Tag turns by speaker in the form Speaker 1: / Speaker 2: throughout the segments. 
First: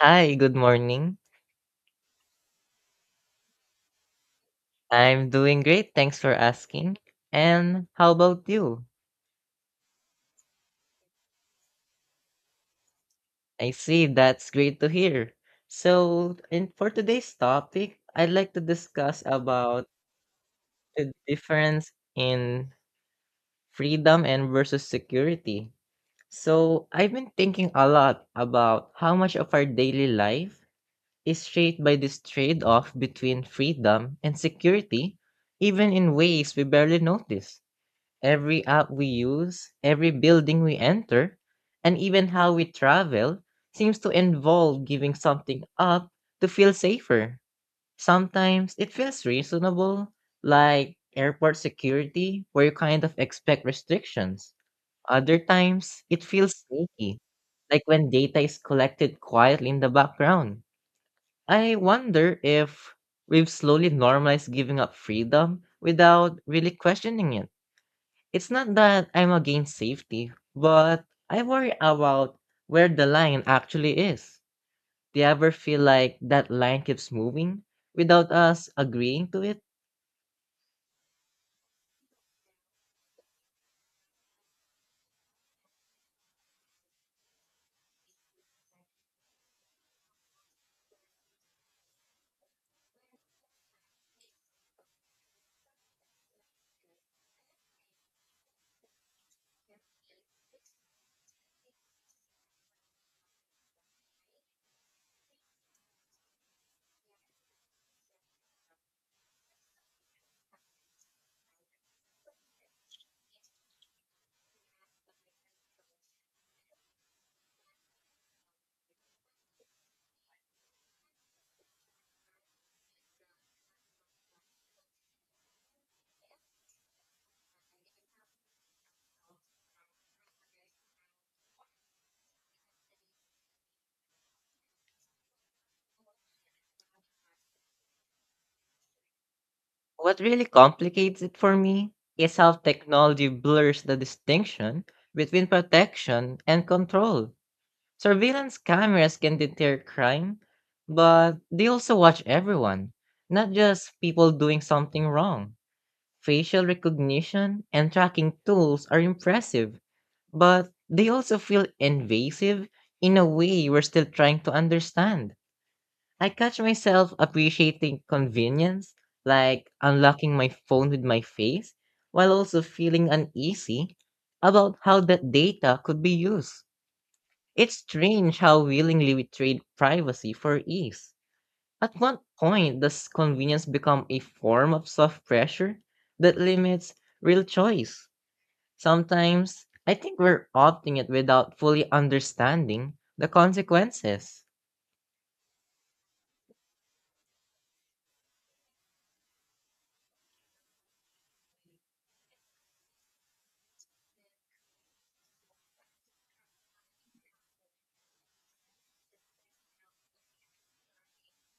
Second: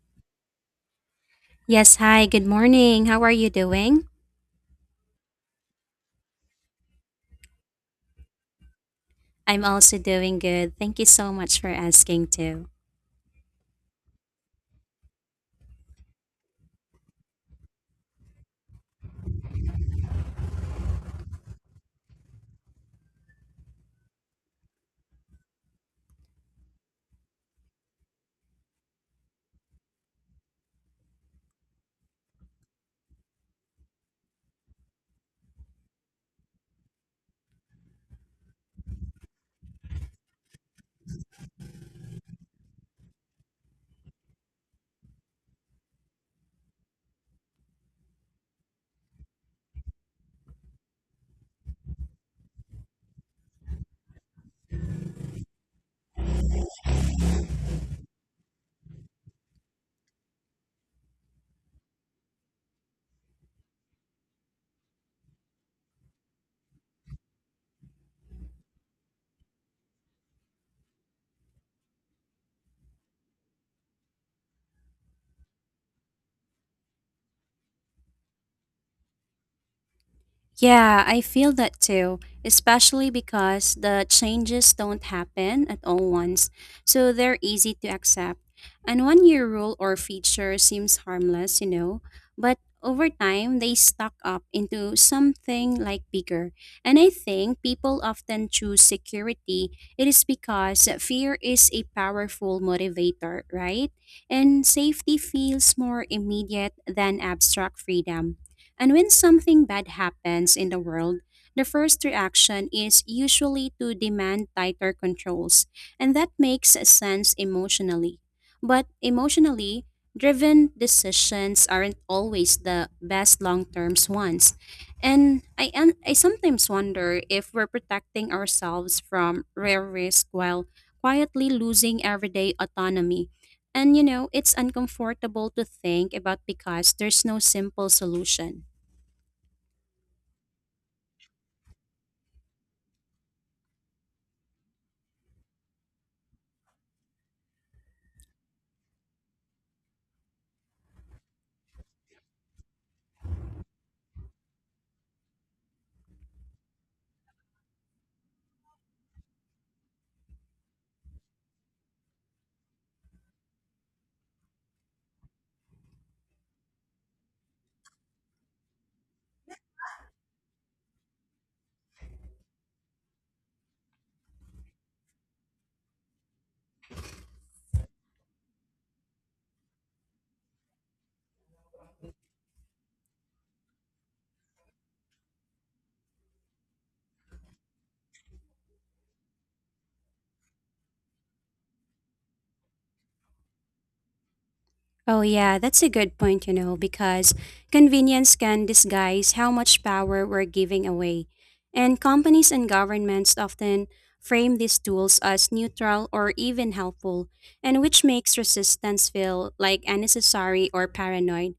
Speaker 1: Hi, good morning.
Speaker 2: Yes, hi, good morning. How are you doing?
Speaker 1: I'm doing great, thanks for asking. And how about you?
Speaker 2: I'm also doing good. Thank you so much for asking too.
Speaker 1: I see, that's great to hear. So, in for today's topic, I'd like to discuss about the difference in freedom and versus security. So, I've been thinking a lot about how much of our daily life is shaped by this trade-off between freedom and security, even in ways we barely notice. Every app we use, every building we enter, and even how we travel seems to involve giving something up to feel safer. Sometimes it feels reasonable, like airport security, where you kind of expect restrictions. Other times it feels sneaky, like when data is collected quietly in the background. I wonder if we've slowly normalized giving up freedom without really questioning it. It's not that I'm against safety, but I worry about where the line actually is. Do you ever feel like that line keeps moving without us agreeing to it?
Speaker 2: Yeah, I feel that too, especially because the changes don't happen at all once, so they're easy to accept. And one year rule or feature seems harmless, you know, but over time they stock up into something like bigger. And I think people often choose security. It is because fear is a powerful motivator, right? And safety feels more immediate than abstract freedom. And when something bad happens in the world, the first reaction is usually to demand tighter controls, and that makes sense emotionally. But emotionally driven decisions aren't always the best long term ones. And I sometimes wonder if we're protecting ourselves from rare risk while quietly losing everyday autonomy. And you know, it's uncomfortable to think about because there's no simple solution.
Speaker 1: What really complicates it for me is how technology blurs the distinction between protection and control. Surveillance cameras can deter crime, but they also watch everyone, not just people doing something wrong. Facial recognition and tracking tools are impressive, but they also feel invasive in a way we're still trying to understand. I catch myself appreciating convenience, like unlocking my phone with my face, while also feeling uneasy about how that data could be used. It's strange how willingly we trade privacy for ease. At what point does convenience become a form of soft pressure that limits real choice? Sometimes, I think we're opting it without fully understanding the consequences.
Speaker 2: Oh, yeah, that's a good point, you know, because convenience can disguise how much power we're giving away. And companies and governments often frame these tools as neutral or even helpful, and which makes resistance feel like unnecessary or paranoid.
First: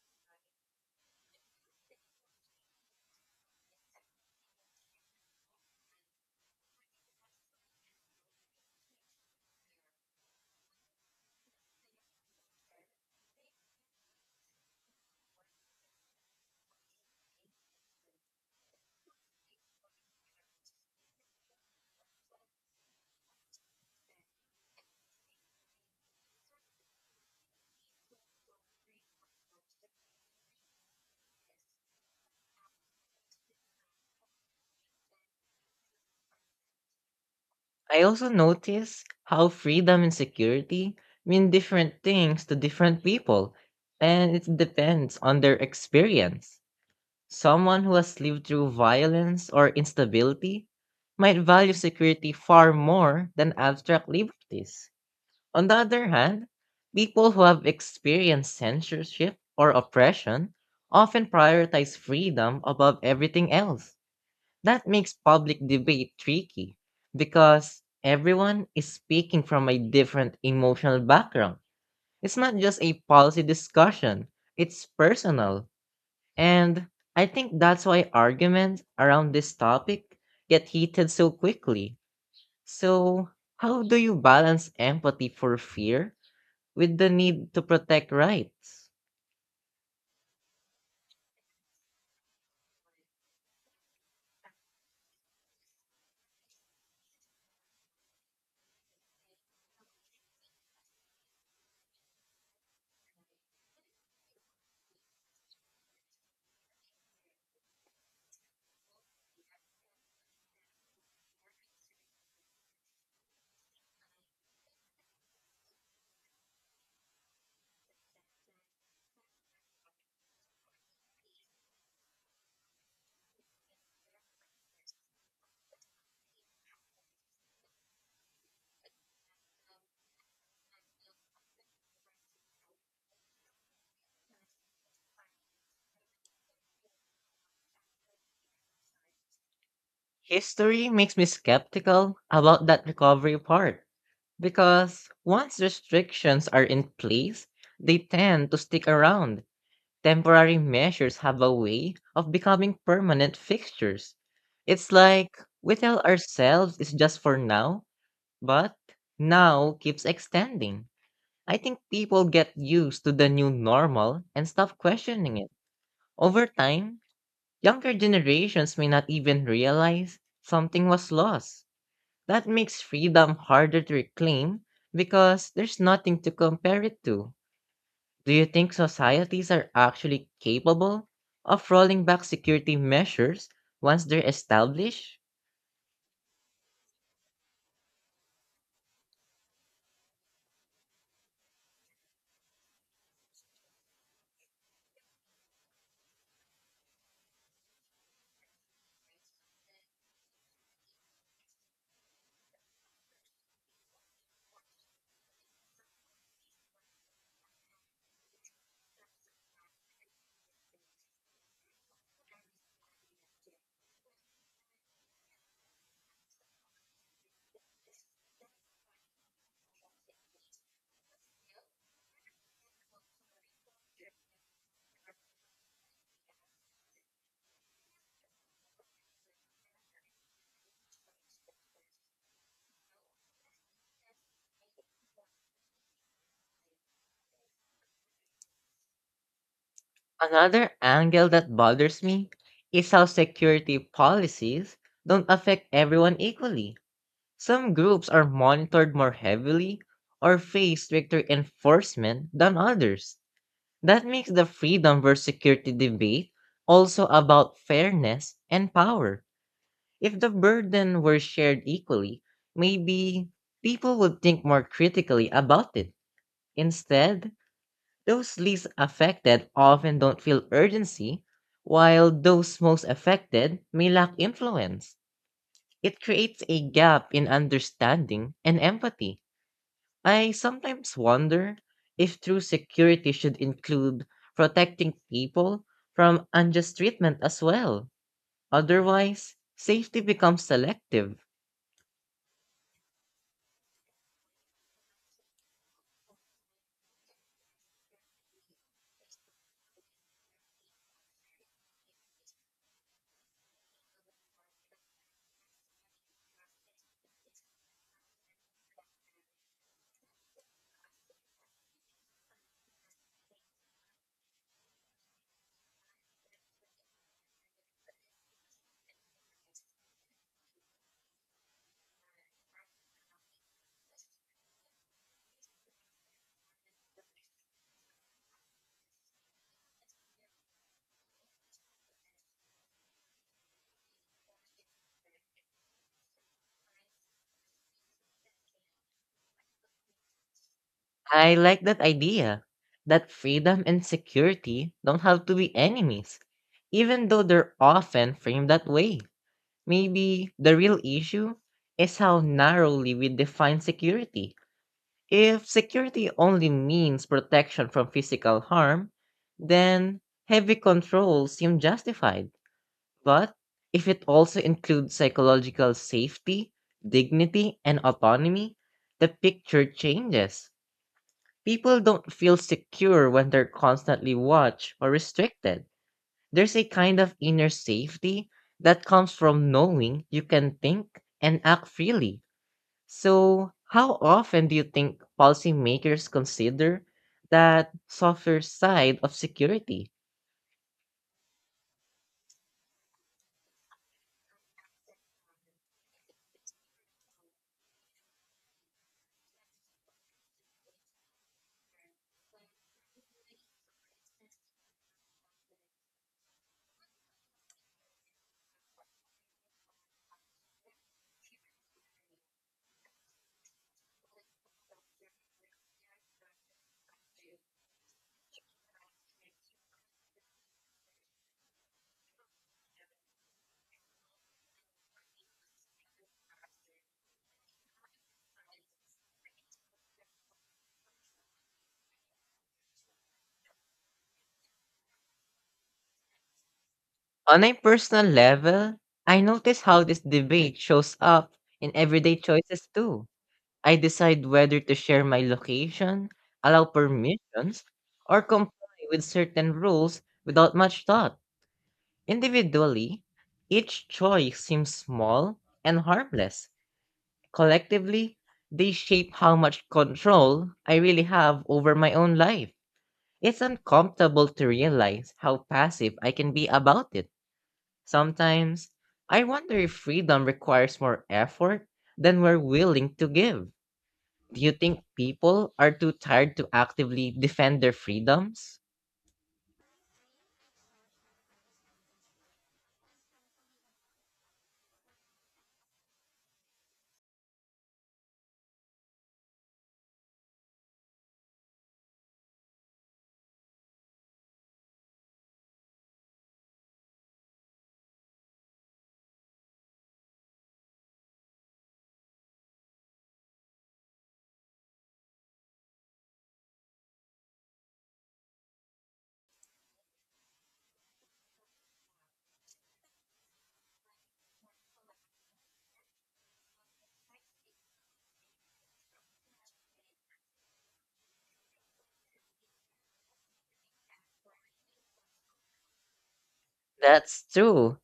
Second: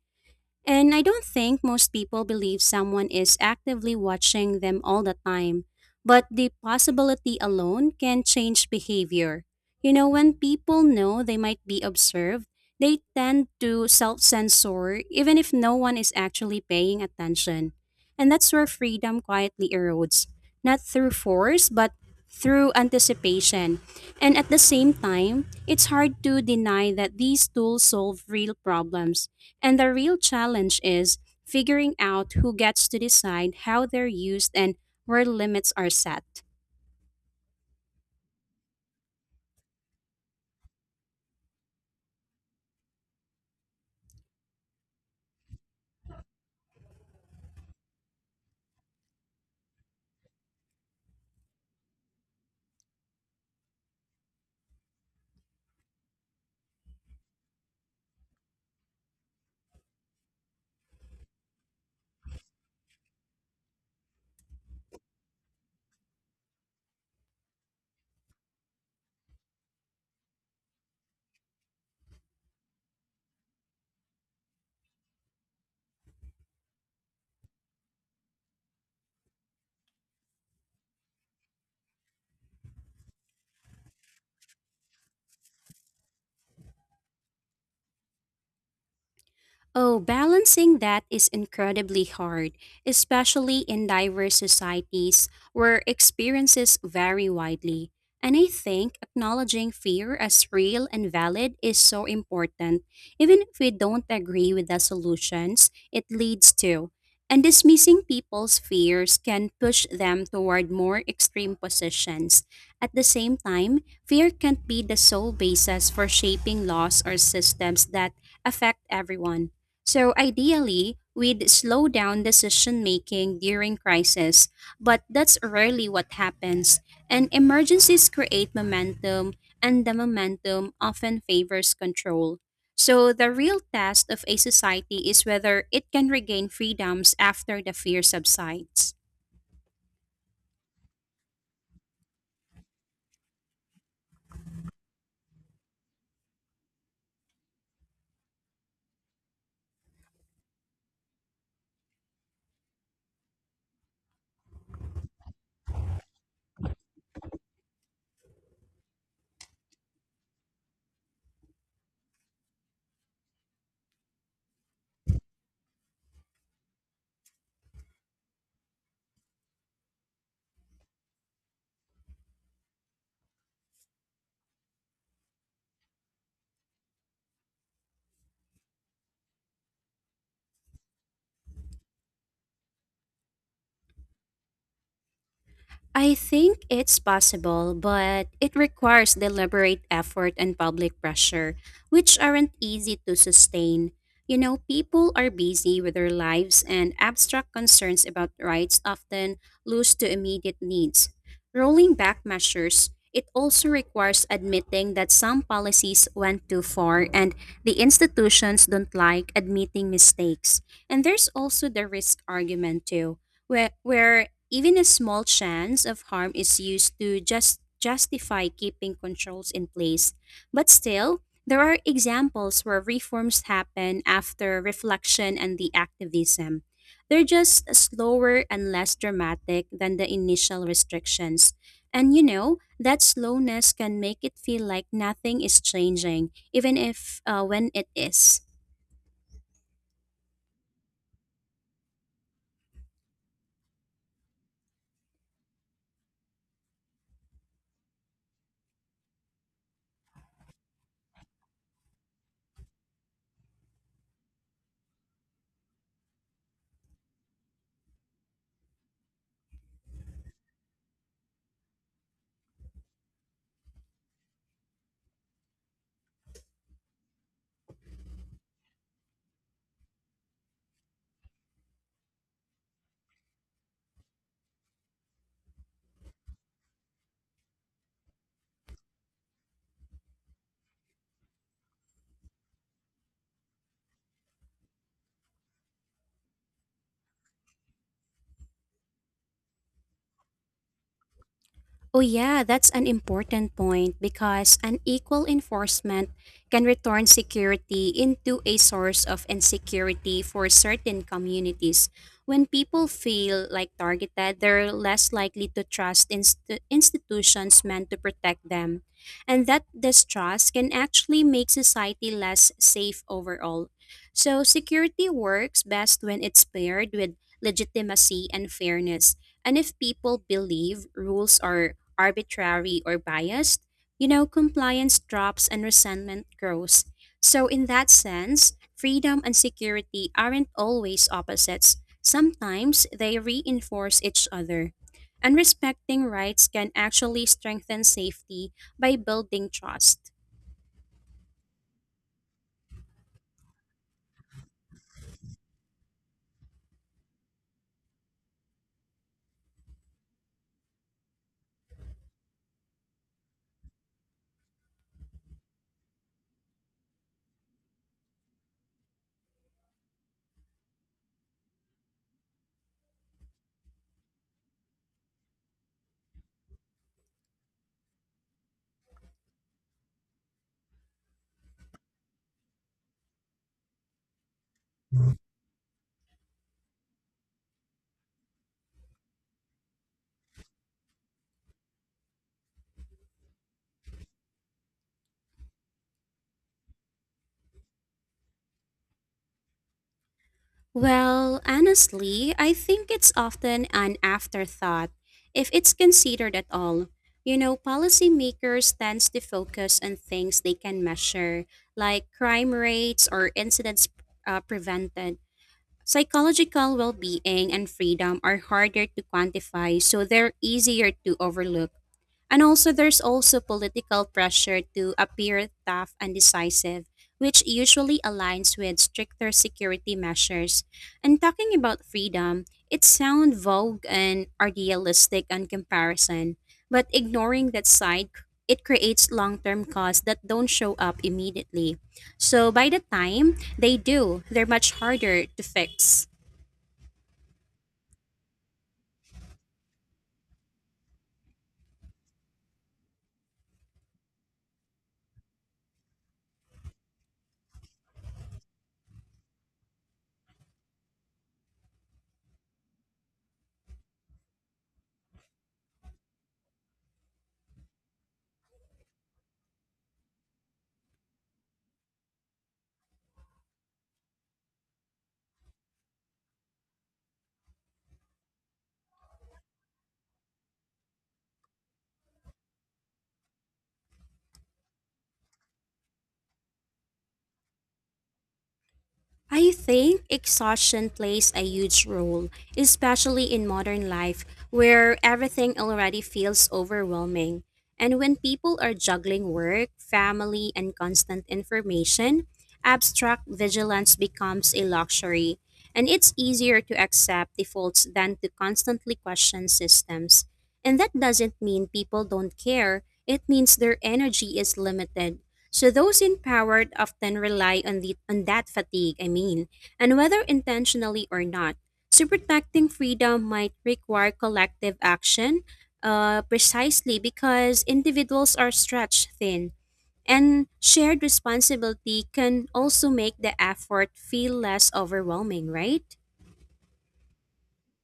Speaker 2: And I don't think most people believe someone is actively watching them all the time, but the possibility alone can change behavior. You know, when people know they might be observed, they tend to self censor even if no one is actually paying attention. And that's where freedom quietly erodes, not through force, but through anticipation. And at the same time, it's hard to deny that these tools solve real problems and the real challenge is figuring out who gets to decide how they're used and where limits are set.
Speaker 1: I also notice how freedom and security mean different things to different people, and it depends on their experience. Someone who has lived through violence or instability might value security far more than abstract liberties. On the other hand, people who have experienced censorship or oppression often prioritize freedom above everything else. That makes public debate tricky because everyone is speaking from a different emotional background. It's not just a policy discussion, it's personal. And I think that's why arguments around this topic get heated so quickly. So, how do you balance empathy for fear with the need to protect rights?
Speaker 2: Oh, balancing that is incredibly hard, especially in diverse societies where experiences vary widely. And I think acknowledging fear as real and valid is so important. Even if we don't agree with the solutions it leads to, and dismissing people's fears can push them toward more extreme positions. At the same time, fear can't be the sole basis for shaping laws or systems that affect everyone. So ideally, we'd slow down decision making during crisis, but that's rarely what happens. And emergencies create momentum, and the momentum often favors control. So the real test of a society is whether it can regain freedoms after the fear subsides.
Speaker 1: History makes me skeptical about that recovery part because once restrictions are in place, they tend to stick around. Temporary measures have a way of becoming permanent fixtures. It's like we tell ourselves it's just for now, but now keeps extending. I think people get used to the new normal and stop questioning it. Over time, younger generations may not even realize something was lost. That makes freedom harder to reclaim because there's nothing to compare it to. Do you think societies are actually capable of rolling back security measures once they're established?
Speaker 2: I think it's possible, but it requires deliberate effort and public pressure, which aren't easy to sustain. You know, people are busy with their lives, and abstract concerns about rights often lose to immediate needs. Rolling back measures, it also requires admitting that some policies went too far and the institutions don't like admitting mistakes. And there's also the risk argument, too where even a small chance of harm is used to just justify keeping controls in place. But still, there are examples where reforms happen after reflection and the activism. They're just slower and less dramatic than the initial restrictions. And you know, that slowness can make it feel like nothing is changing, even if when it is.
Speaker 1: Another angle that bothers me is how security policies don't affect everyone equally. Some groups are monitored more heavily or face stricter enforcement than others. That makes the freedom versus security debate also about fairness and power. If the burden were shared equally, maybe people would think more critically about it. Instead, those least affected often don't feel urgency, while those most affected may lack influence. It creates a gap in understanding and empathy. I sometimes wonder if true security should include protecting people from unjust treatment as well. Otherwise, safety becomes selective.
Speaker 2: Oh, yeah, that's an important point because unequal enforcement can return security into a source of insecurity for certain communities. When people feel like targeted, they're less likely to trust institutions meant to protect them. And that distrust can actually make society less safe overall. So, security works best when it's paired with legitimacy and fairness. And if people believe rules are arbitrary or biased, you know, compliance drops and resentment grows. So, in that sense, freedom and security aren't always opposites. Sometimes they reinforce each other. And respecting rights can actually strengthen safety by building trust.
Speaker 1: I like that idea that freedom and security don't have to be enemies, even though they're often framed that way. Maybe the real issue is how narrowly we define security. If security only means protection from physical harm, then heavy controls seem justified. But if it also includes psychological safety, dignity, and autonomy, the picture changes. People don't feel secure when they're constantly watched or restricted. There's a kind of inner safety that comes from knowing you can think and act freely. So, how often do you think policymakers consider that softer side of security?
Speaker 2: Well, honestly, I think it's often an afterthought, if it's considered at all. You know, policymakers tends to focus on things they can measure, like crime rates or incidents prevented. Psychological well being and freedom are harder to quantify, so they're easier to overlook. And also, there's also political pressure to appear tough and decisive, which usually aligns with stricter security measures. And talking about freedom, it sounds vogue and idealistic on comparison, but ignoring that side, it creates long term costs that don't show up immediately. So, by the time they do. They're much harder to fix.
Speaker 1: On a personal level, I notice how this debate shows up in everyday choices too. I decide whether to share my location, allow permissions, or comply with certain rules without much thought. Individually, each choice seems small and harmless. Collectively, they shape how much control I really have over my own life. It's uncomfortable to realize how passive I can be about it. Sometimes, I wonder if freedom requires more effort than we're willing to give. Do you think people are too tired to actively defend their freedoms?
Speaker 2: I think exhaustion plays a huge role, especially in modern life where everything already feels overwhelming. And when people are juggling work, family, and constant information, abstract vigilance becomes a luxury. And it's easier to accept defaults than to constantly question systems. And that doesn't mean people don't care, it means their energy is limited. So those in power often rely on the on that fatigue, I mean, and whether intentionally or not. So protecting freedom might require collective action, precisely because individuals are stretched thin. And shared responsibility can also make the effort feel less overwhelming, right?
Speaker 1: That's true.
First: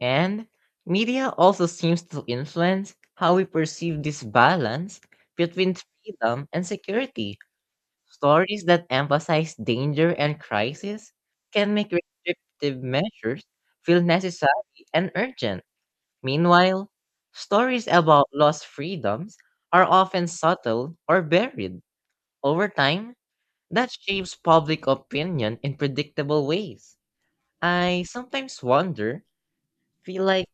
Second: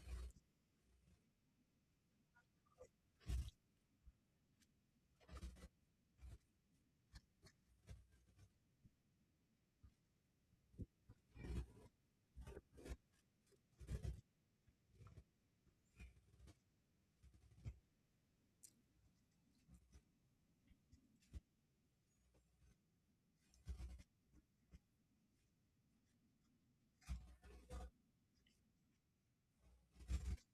Speaker 1: And media also seems to influence how we perceive this balance between freedom and security. Stories that emphasize danger and crisis can make restrictive measures feel necessary and urgent. Meanwhile, stories about lost freedoms are often subtle or buried. Over time, that shapes public opinion in predictable ways. I sometimes wonder, feel like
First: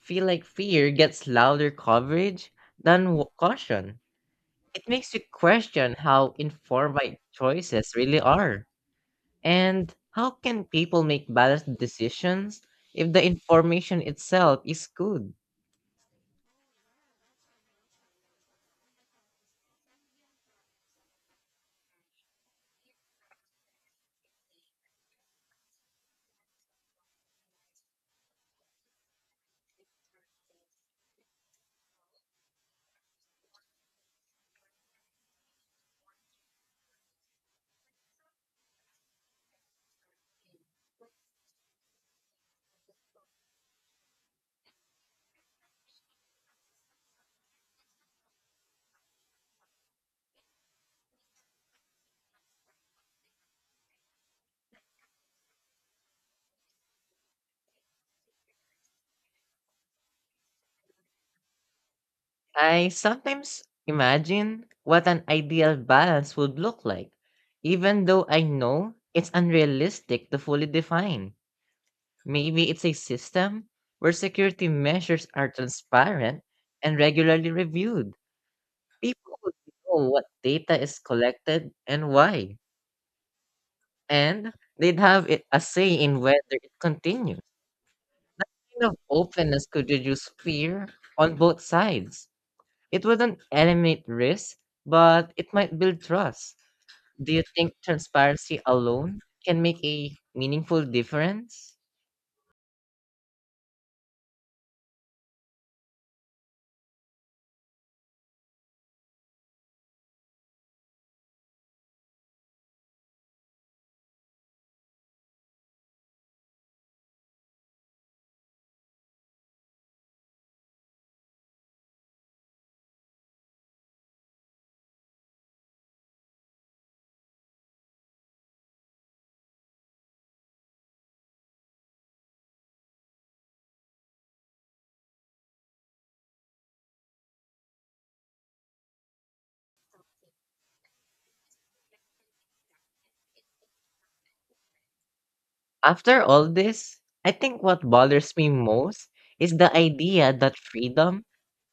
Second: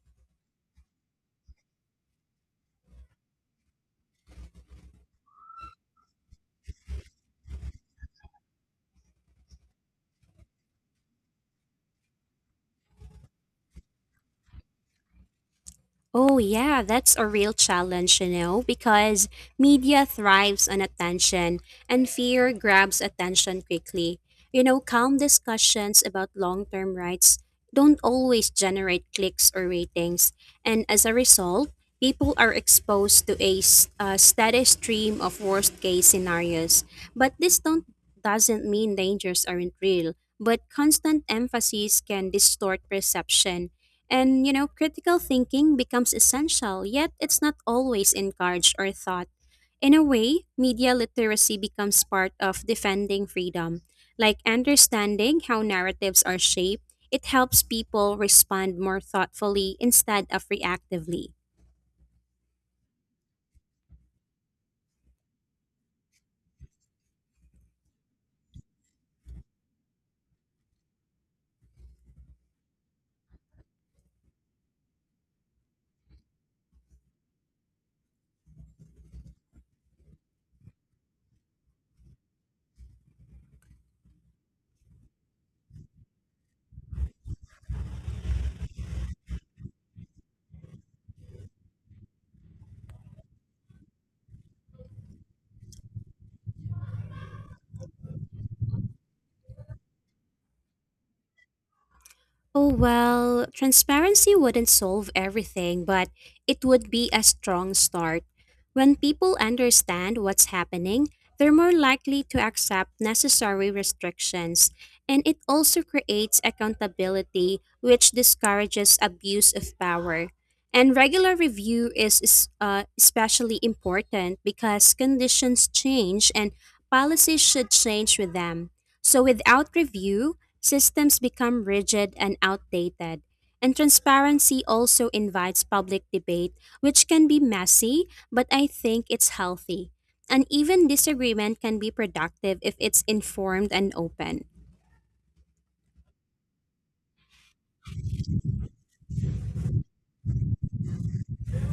Speaker 1: feel like fear gets louder coverage than caution. It makes you question how informed my choices really are. And how can people make balanced decisions if the information itself is good?
Speaker 2: Oh, yeah, that's a real challenge, you know, because media thrives on attention and fear grabs attention quickly. You know, calm discussions about long term rights don't always generate clicks or ratings. And as a result, people are exposed to a steady stream of worst case scenarios. But this don't, doesn't mean dangers aren't real, but constant emphasis can distort perception. And you know, critical thinking becomes essential, yet it's not always encouraged or thought. In a way, media literacy becomes part of defending freedom. Like understanding how narratives are shaped, it helps people respond more thoughtfully instead of reactively.
Speaker 1: I sometimes imagine what an ideal balance would look like, even though I know it's unrealistic to fully define. Maybe it's a system where security measures are transparent and regularly reviewed. People would know what data is collected and why, and they'd have a say in whether it continues. Kind of openness could reduce fear on both sides. It wouldn't eliminate risk, but it might build trust. Do you think transparency alone can make a meaningful difference?
Speaker 2: Oh, well, transparency wouldn't solve everything, but it would be a strong start. When people understand what's happening, they're more likely to accept necessary restrictions, and it also creates accountability, which discourages abuse of power. And regular review is especially important because conditions change and policies should change with them. So, without review, systems become rigid and outdated. And transparency also invites public debate, which can be messy, but I think it's healthy. And even disagreement can be productive if it's informed and open.
Speaker 1: After all this, I think what bothers me most is the idea that freedom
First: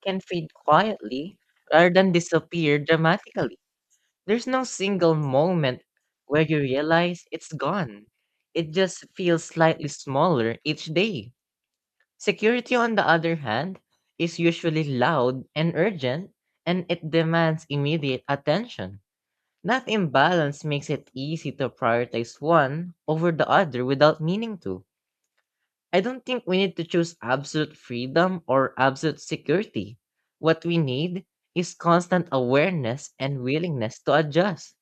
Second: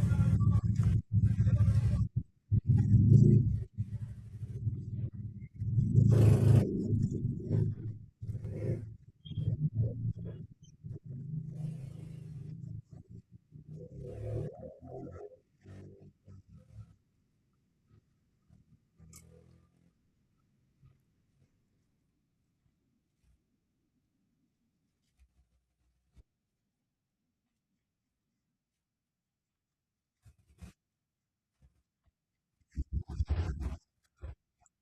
Speaker 1: can fade quietly rather than disappear dramatically. There's no single moment where you realize it's gone. It just feels slightly smaller each day. Security, on the other hand, is usually loud and urgent, and it demands immediate attention. That imbalance makes it easy to prioritize one over the other without meaning to. I don't think we need to choose absolute freedom or absolute security. What we need is constant awareness and willingness to adjust.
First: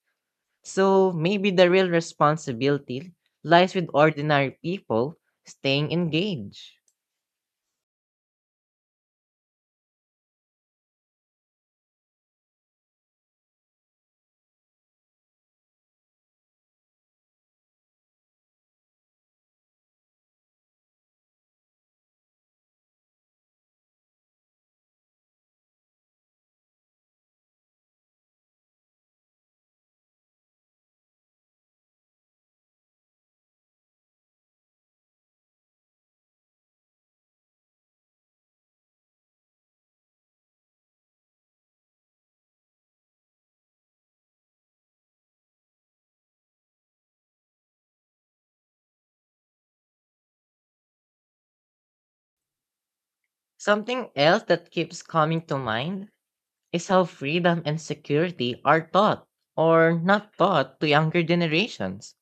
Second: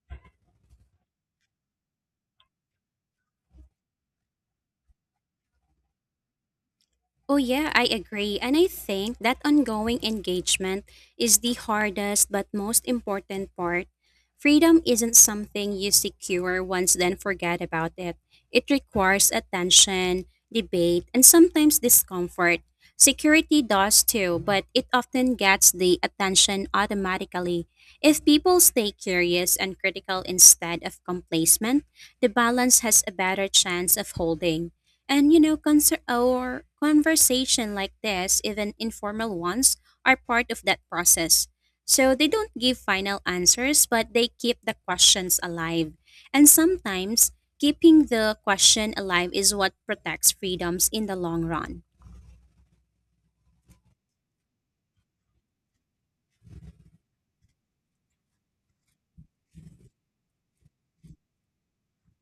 Speaker 1: So maybe the real responsibility lies with ordinary people staying engaged.
Speaker 2: Oh, yeah, I agree. And I think that ongoing engagement is the hardest but most important part. Freedom isn't something you secure once, then forget about it. It requires attention, debate, and sometimes discomfort. Security does too, but it often gets the attention automatically. If people stay curious and critical instead of complacent, the balance has a better chance of holding. And you know, conser- or conversation like this, even informal ones, are part of that process. So they don't give final answers, but they keep the questions alive. And sometimes keeping the question alive is what protects freedoms in the long run.
Speaker 1: Something else that keeps coming to mind is how freedom and security are taught or not taught to younger generations.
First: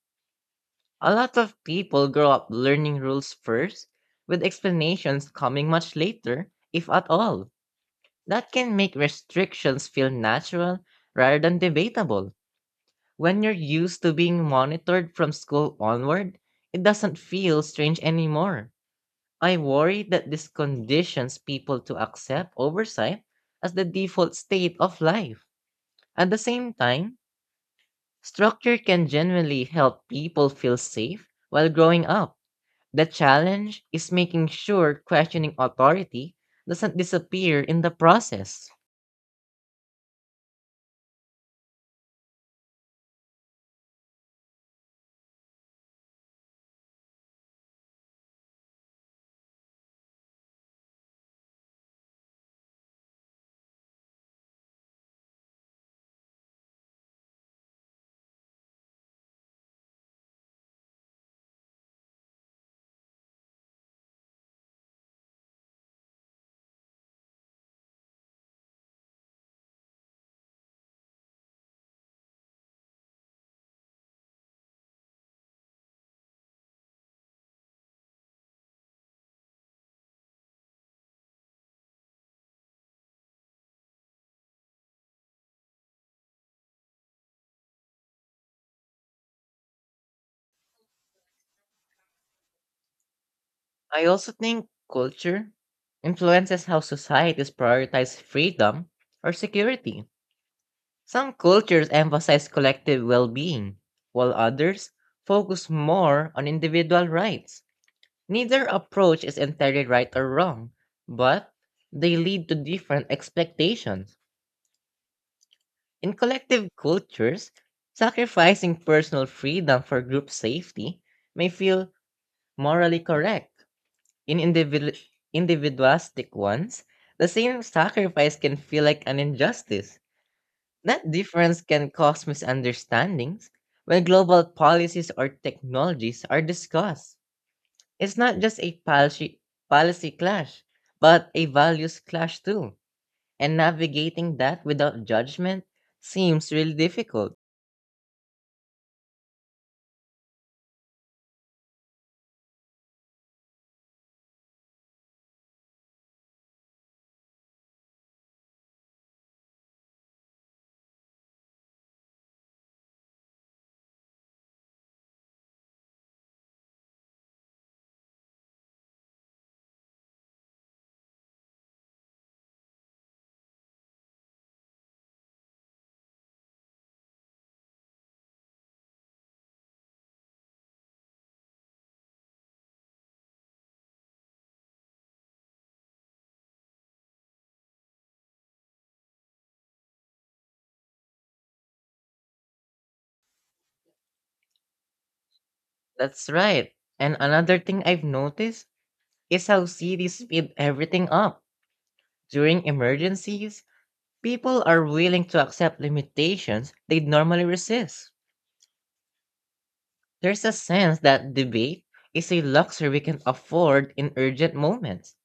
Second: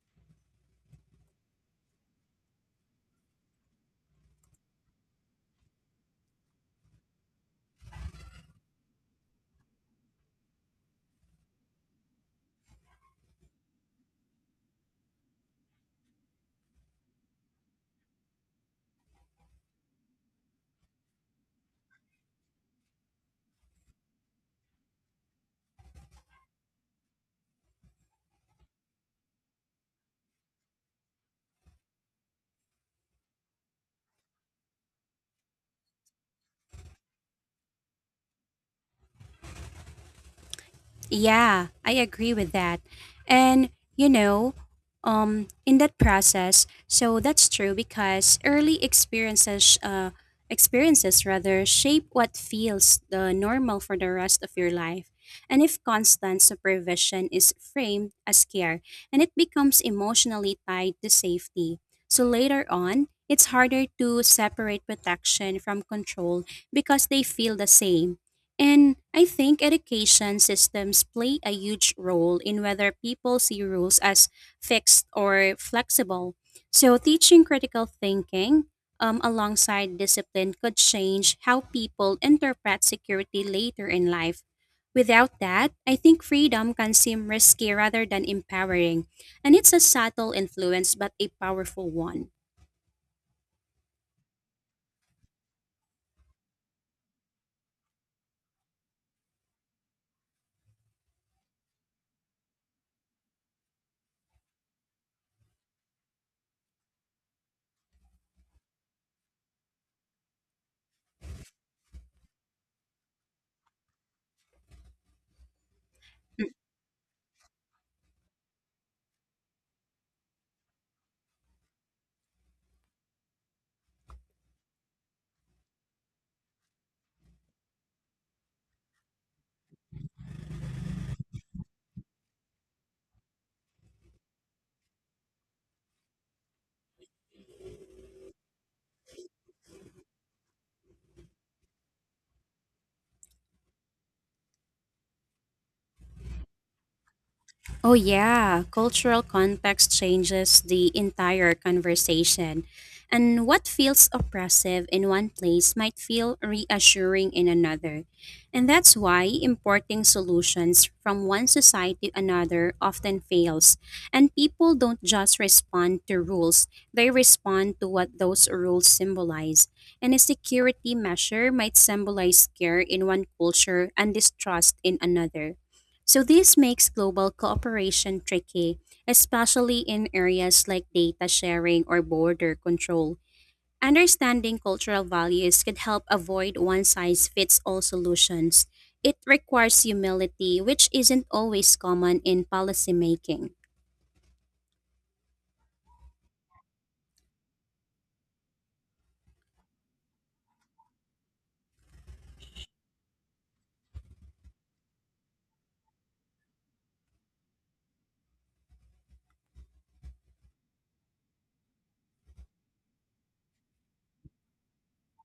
Speaker 1: A lot of people grow up learning rules first, with explanations coming much later, if at all. That can make restrictions feel natural rather than debatable. When you're used to being monitored from school onward, it doesn't feel strange anymore. I worry that this conditions people to accept oversight as the default state of life. At the same time, structure can genuinely help people feel safe while growing up. The challenge is making sure questioning authority doesn't disappear in the process.
Speaker 2: Yeah, I agree with that. And you know, in that process, so that's true because early experiences rather shape what feels the normal for the rest of your life. And if constant supervision is framed as care and it becomes emotionally tied to safety. So later on, it's harder to separate protection from control because they feel the same. And I think education systems play a huge role in whether people see rules as fixed or flexible. So, teaching critical thinking alongside discipline could change how people interpret security later in life. Without that, I think freedom can seem risky rather than empowering. And it's a subtle influence, but a powerful one.
Speaker 1: I also think culture influences how societies prioritize freedom or security. Some cultures emphasize collective well being, while others focus more on individual rights. Neither approach is entirely right or wrong, but they lead to different expectations. In collective cultures, sacrificing personal freedom for group safety may feel morally correct. In individualistic ones, the same sacrifice can feel like an injustice. That difference can cause misunderstandings when global policies or technologies are discussed. It's not just a policy clash, but a values clash too. And navigating that without judgment seems really difficult.
Speaker 2: Oh, yeah. Cultural context changes the entire conversation. And what feels oppressive in one place might feel reassuring in another. And that's why importing solutions from one society to another often fails. And people don't just respond to rules, they respond to what those rules symbolize. And a security measure might symbolize care in one culture and distrust in another. So this makes global cooperation tricky, especially in areas like data sharing or border control. Understanding cultural values could help avoid one size fits all solutions. It requires humility, which isn't always common in policymaking.
Speaker 1: That's right. And another thing I've noticed is how cities speed everything up. During emergencies, people are willing to accept limitations they'd normally resist. There's a sense that debate is a luxury we can afford in urgent moments.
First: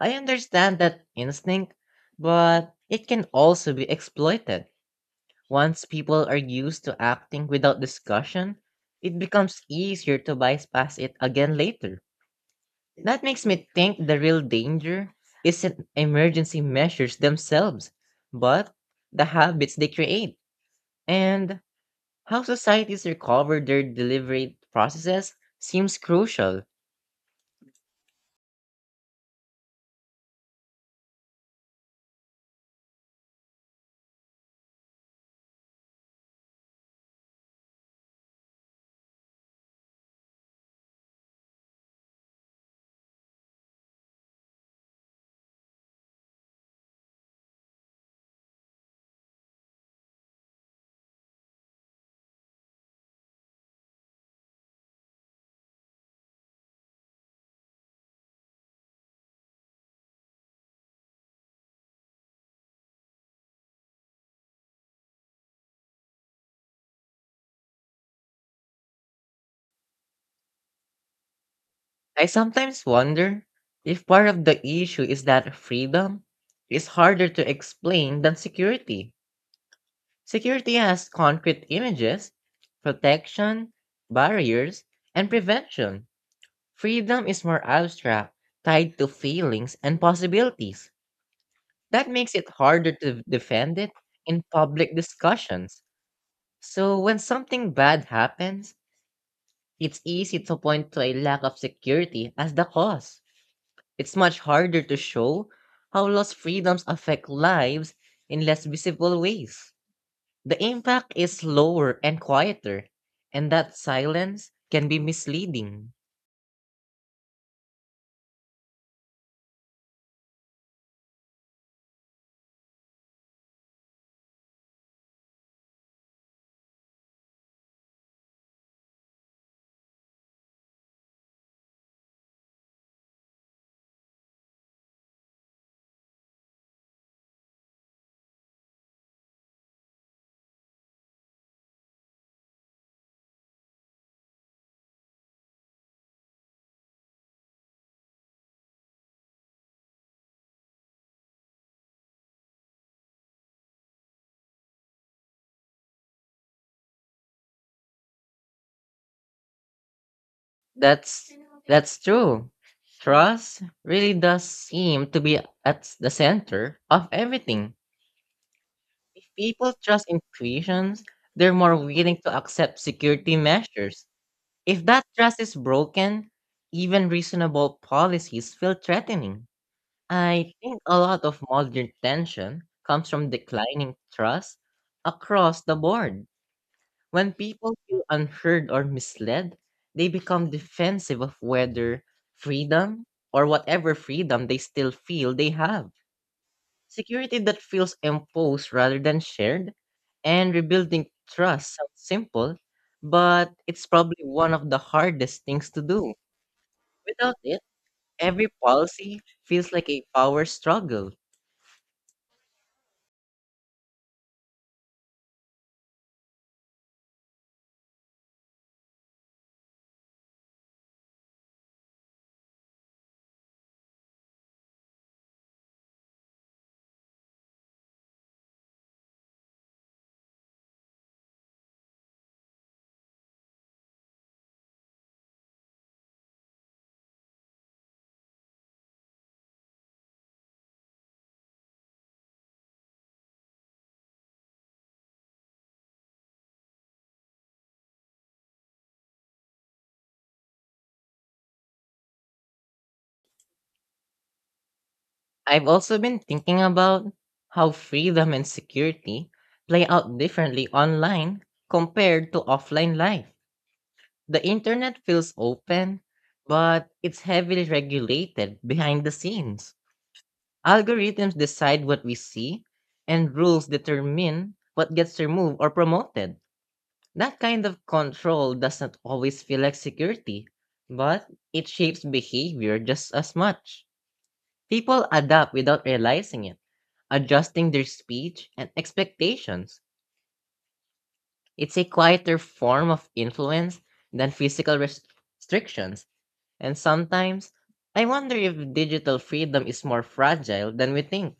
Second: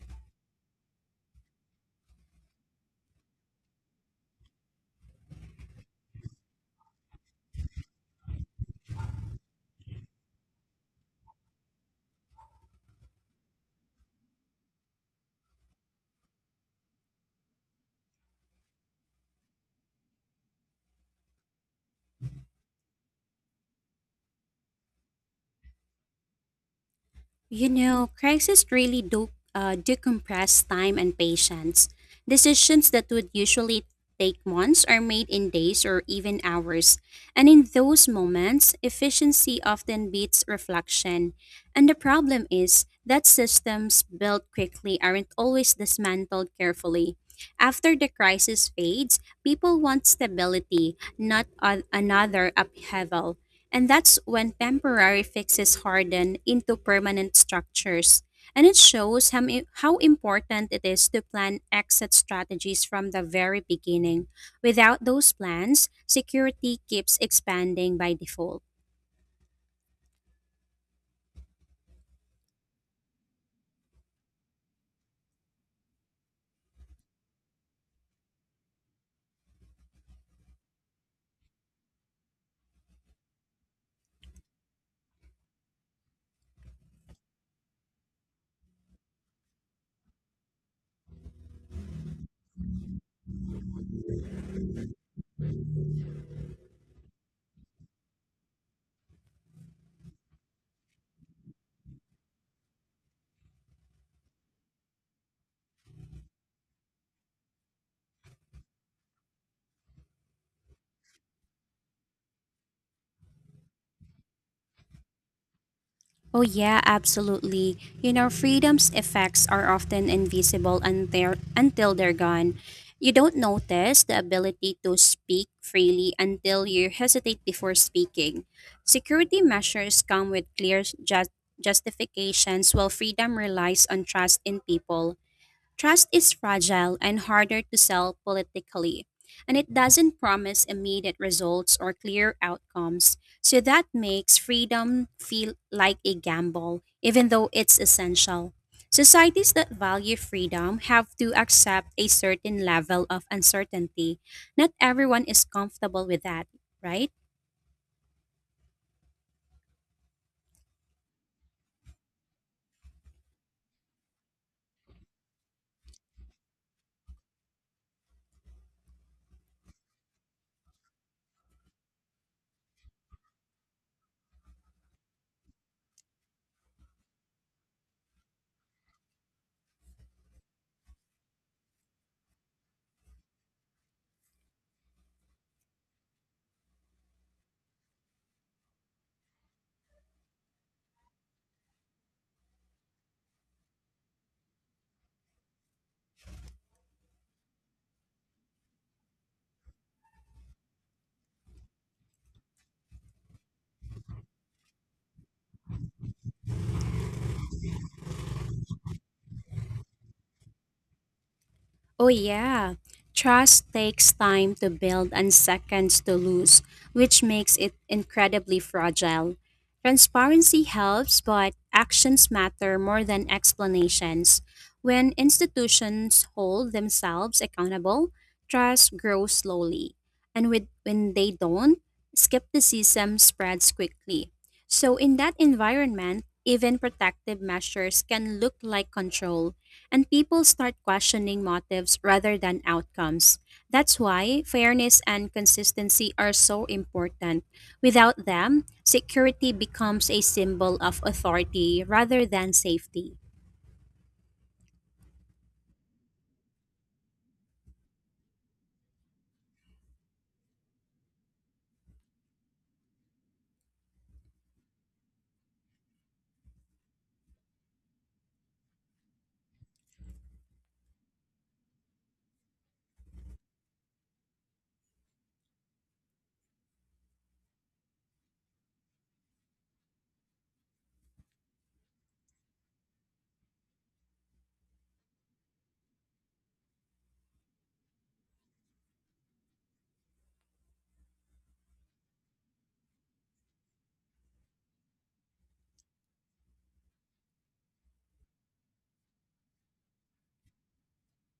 Speaker 1: I understand that instinct, but it can also be exploited. Once people are used to acting without discussion, it becomes easier to bypass it again later. That makes me think the real danger isn't emergency measures themselves, but the habits they create. And how societies recover their deliberate processes seems crucial.
Speaker 2: You know, crises really do decompress time and patience. Decisions that would usually take months are made in days or even hours. And in those moments, efficiency often beats reflection. And the problem is that systems built quickly aren't always dismantled carefully. After the crisis fades, people want stability, not another upheaval. And that's when temporary fixes harden into permanent structures. And it shows how important it is to plan exit strategies from the very beginning. Without those plans, security keeps expanding by default.
Speaker 1: I sometimes wonder if part of the issue is that freedom is harder to explain than security. Security has concrete images, protection, barriers, and prevention. Freedom is more abstract, tied to feelings and possibilities. That makes it harder to defend it in public discussions. So when something bad happens, it's easy to point to a lack of security as the cause. It's much harder to show how lost freedoms affect lives in less visible ways. The impact is slower and quieter, and that silence can be misleading.
Speaker 2: Oh, yeah, absolutely. You know, freedom's effects are often invisible until they're gone. You don't notice the ability to speak freely until you hesitate before speaking. Security measures come with clear justifications, while freedom relies on trust in people. Trust is fragile and harder to sell politically, and it doesn't promise immediate results or clear outcomes, so that makes freedom feel like a gamble, even though it's essential. Societies that value freedom have to accept a certain level of uncertainty. Not everyone is comfortable with that, right?
Speaker 1: That's that's true. Trust really does seem to be at the center of everything. If people trust intuitions, they're more willing to accept security measures. If that trust is broken, even reasonable policies feel threatening. I think a lot of modern tension comes from declining trust across the board. When people feel unheard or misled, they become defensive of whether freedom or whatever freedom they still feel they have. Security that feels imposed rather than shared, and rebuilding trust sounds simple, but it's probably one of the hardest things to do. Without it, every policy feels like a power struggle.
Speaker 2: Oh, yeah. Trust takes time to build and seconds to lose, which makes it incredibly fragile. Transparency helps, but actions matter more than explanations. When institutions hold themselves accountable, trust grows slowly. And when they don't, skepticism spreads quickly. So, in that environment, even protective measures can look like control and people start questioning motives rather than outcomes. That's why fairness and consistency are so important. Without them, security becomes a symbol of authority rather than safety.
Speaker 1: I've also been thinking about how freedom and security play out differently online compared to offline life. The internet feels open, but it's heavily regulated behind the scenes. Algorithms decide what we see, and rules determine what gets removed or promoted. That kind of control doesn't always feel like security, but it shapes behavior just as much. People adapt without realizing it, adjusting their speech and expectations. It's a quieter form of influence than physical restrictions, and sometimes I wonder if digital freedom is more fragile than we think.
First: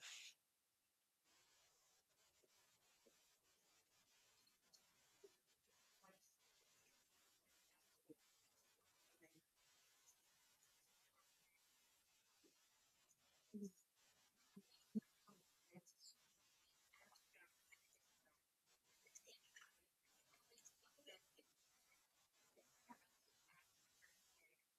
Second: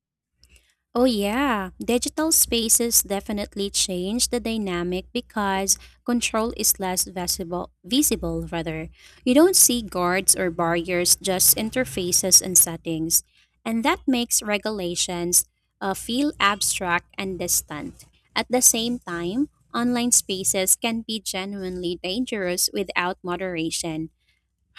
Speaker 2: Oh, yeah. Digital spaces definitely change the dynamic because control is less visible rather. You don't see guards or barriers, just interfaces and settings. And that makes regulations feel abstract and distant. At the same time, online spaces can be genuinely dangerous without moderation.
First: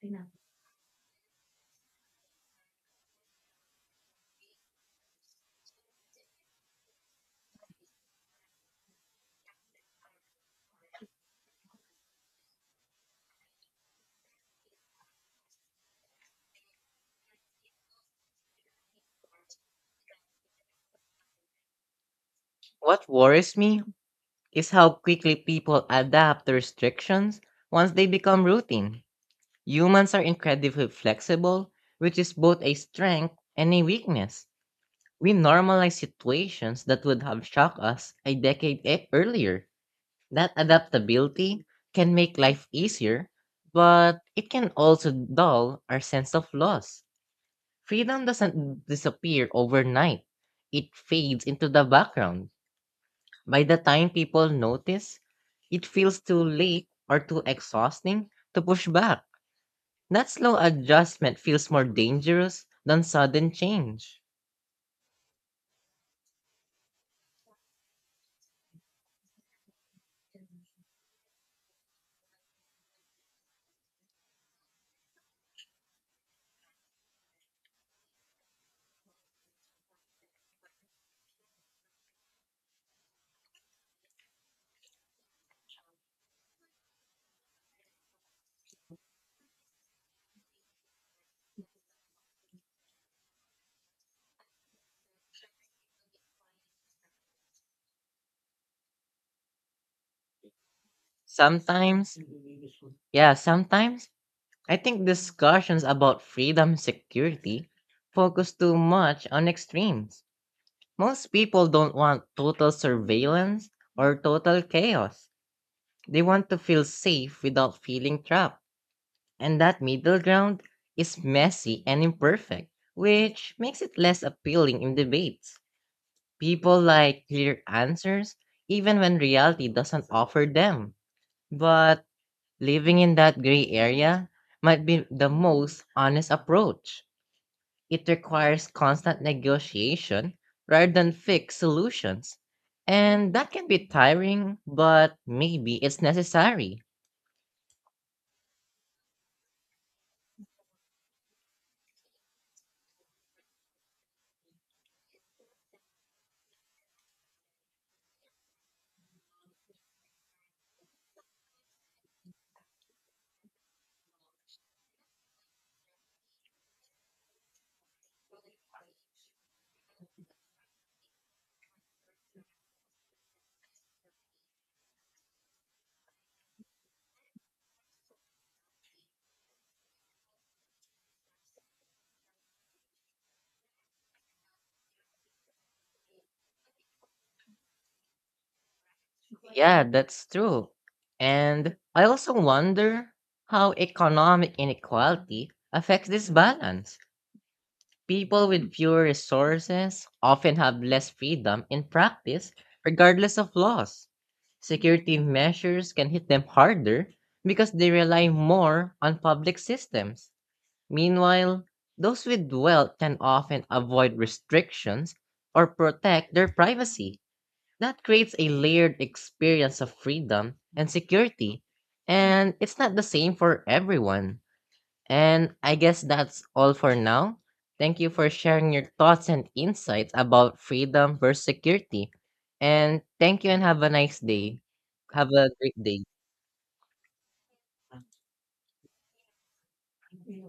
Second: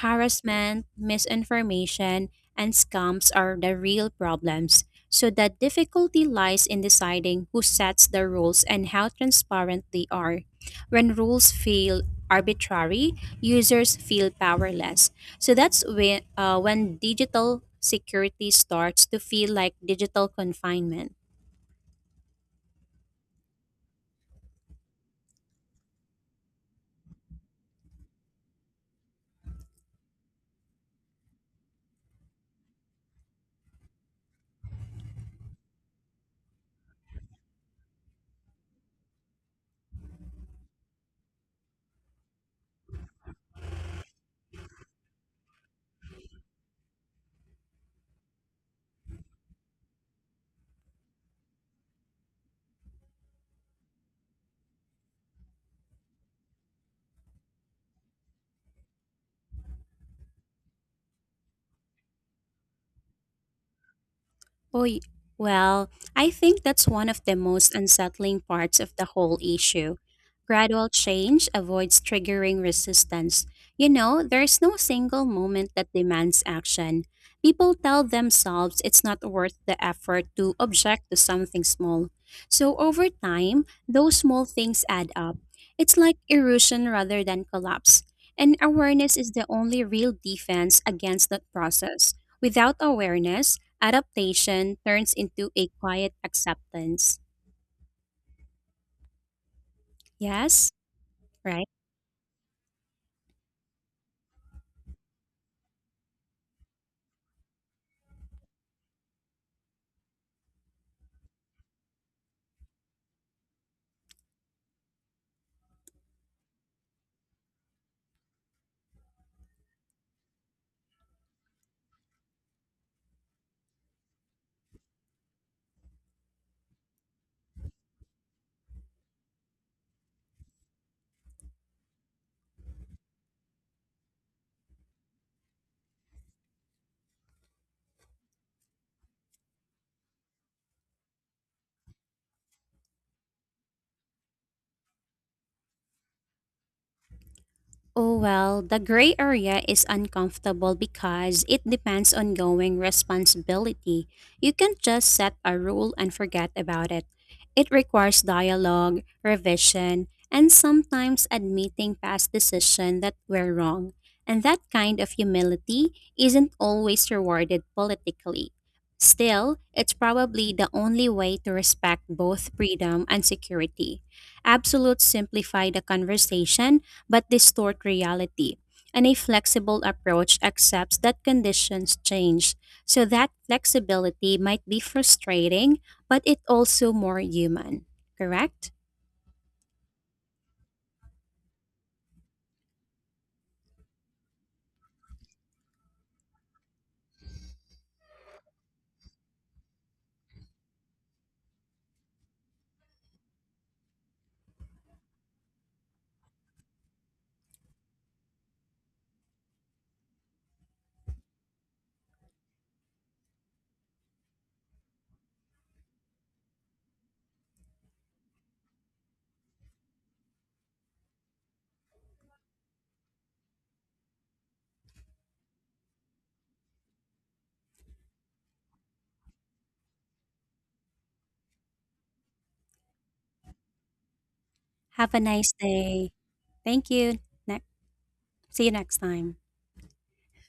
Speaker 2: Harassment, misinformation, and scams are the real problems. So the difficulty lies in deciding who sets the rules and how transparent they are. When rules feel arbitrary, users feel powerless. So that's when digital security starts to feel like digital confinement.
Speaker 1: What worries me is how quickly people adapt to restrictions once they become routine. Humans are incredibly flexible, which is both a strength and a weakness. We normalize situations that would have shocked us a decade earlier. That adaptability can make life easier, but it can also dull our sense of loss. Freedom doesn't disappear overnight, it fades into the background. By the time people notice, it feels too late or too exhausting to push back. That slow adjustment feels more dangerous than sudden change.
Speaker 2: Oh, y- well, I think that's one of the most unsettling parts of the whole issue. Gradual change avoids triggering resistance. You know, there's no single moment that demands action. People tell themselves it's not worth the effort to object to something small. So over time, those small things add up. It's like erosion rather than collapse. And awareness is the only real defense against that process. Without awareness, adaptation turns into a quiet acceptance. Yes, right?
Speaker 1: Sometimes, yeah, sometimes I think discussions about freedom security focus too much on extremes. Most people don't want total surveillance or total chaos. They want to feel safe without feeling trapped. And that middle ground is messy and imperfect, which makes it less appealing in debates. People like clear answers even when reality doesn't offer them. But living in that gray area might be the most honest approach. It requires constant negotiation rather than fixed solutions. And that can be tiring, but maybe it's necessary.
Speaker 2: Oh, well, the gray area is uncomfortable because it depends on going responsibility. You can't just set a rule and forget about it. It requires dialogue, revision, and sometimes admitting past decisions that were wrong. And that kind of humility isn't always rewarded politically. Still, it's probably the only way to respect both freedom and security. Absolutes simplify the conversation but distort reality. And a flexible approach accepts that conditions change. So that flexibility might be frustrating, but it also more human. Correct?
Speaker 1: Yeah, that's true. And I also wonder how economic inequality affects this balance. People with fewer resources often have less freedom in practice, regardless of laws. Security measures can hit them harder because they rely more on public systems. Meanwhile, those with wealth can often avoid restrictions or protect their privacy. That creates a layered experience of freedom and security, and it's not the same for everyone. And I guess that's all for now. Thank you for sharing your thoughts and insights about freedom versus security. And thank you and have a nice day.
Speaker 2: Have a
Speaker 1: Have a
Speaker 2: nice
Speaker 1: great day.
Speaker 2: day. Thank you. Ne- See you next time.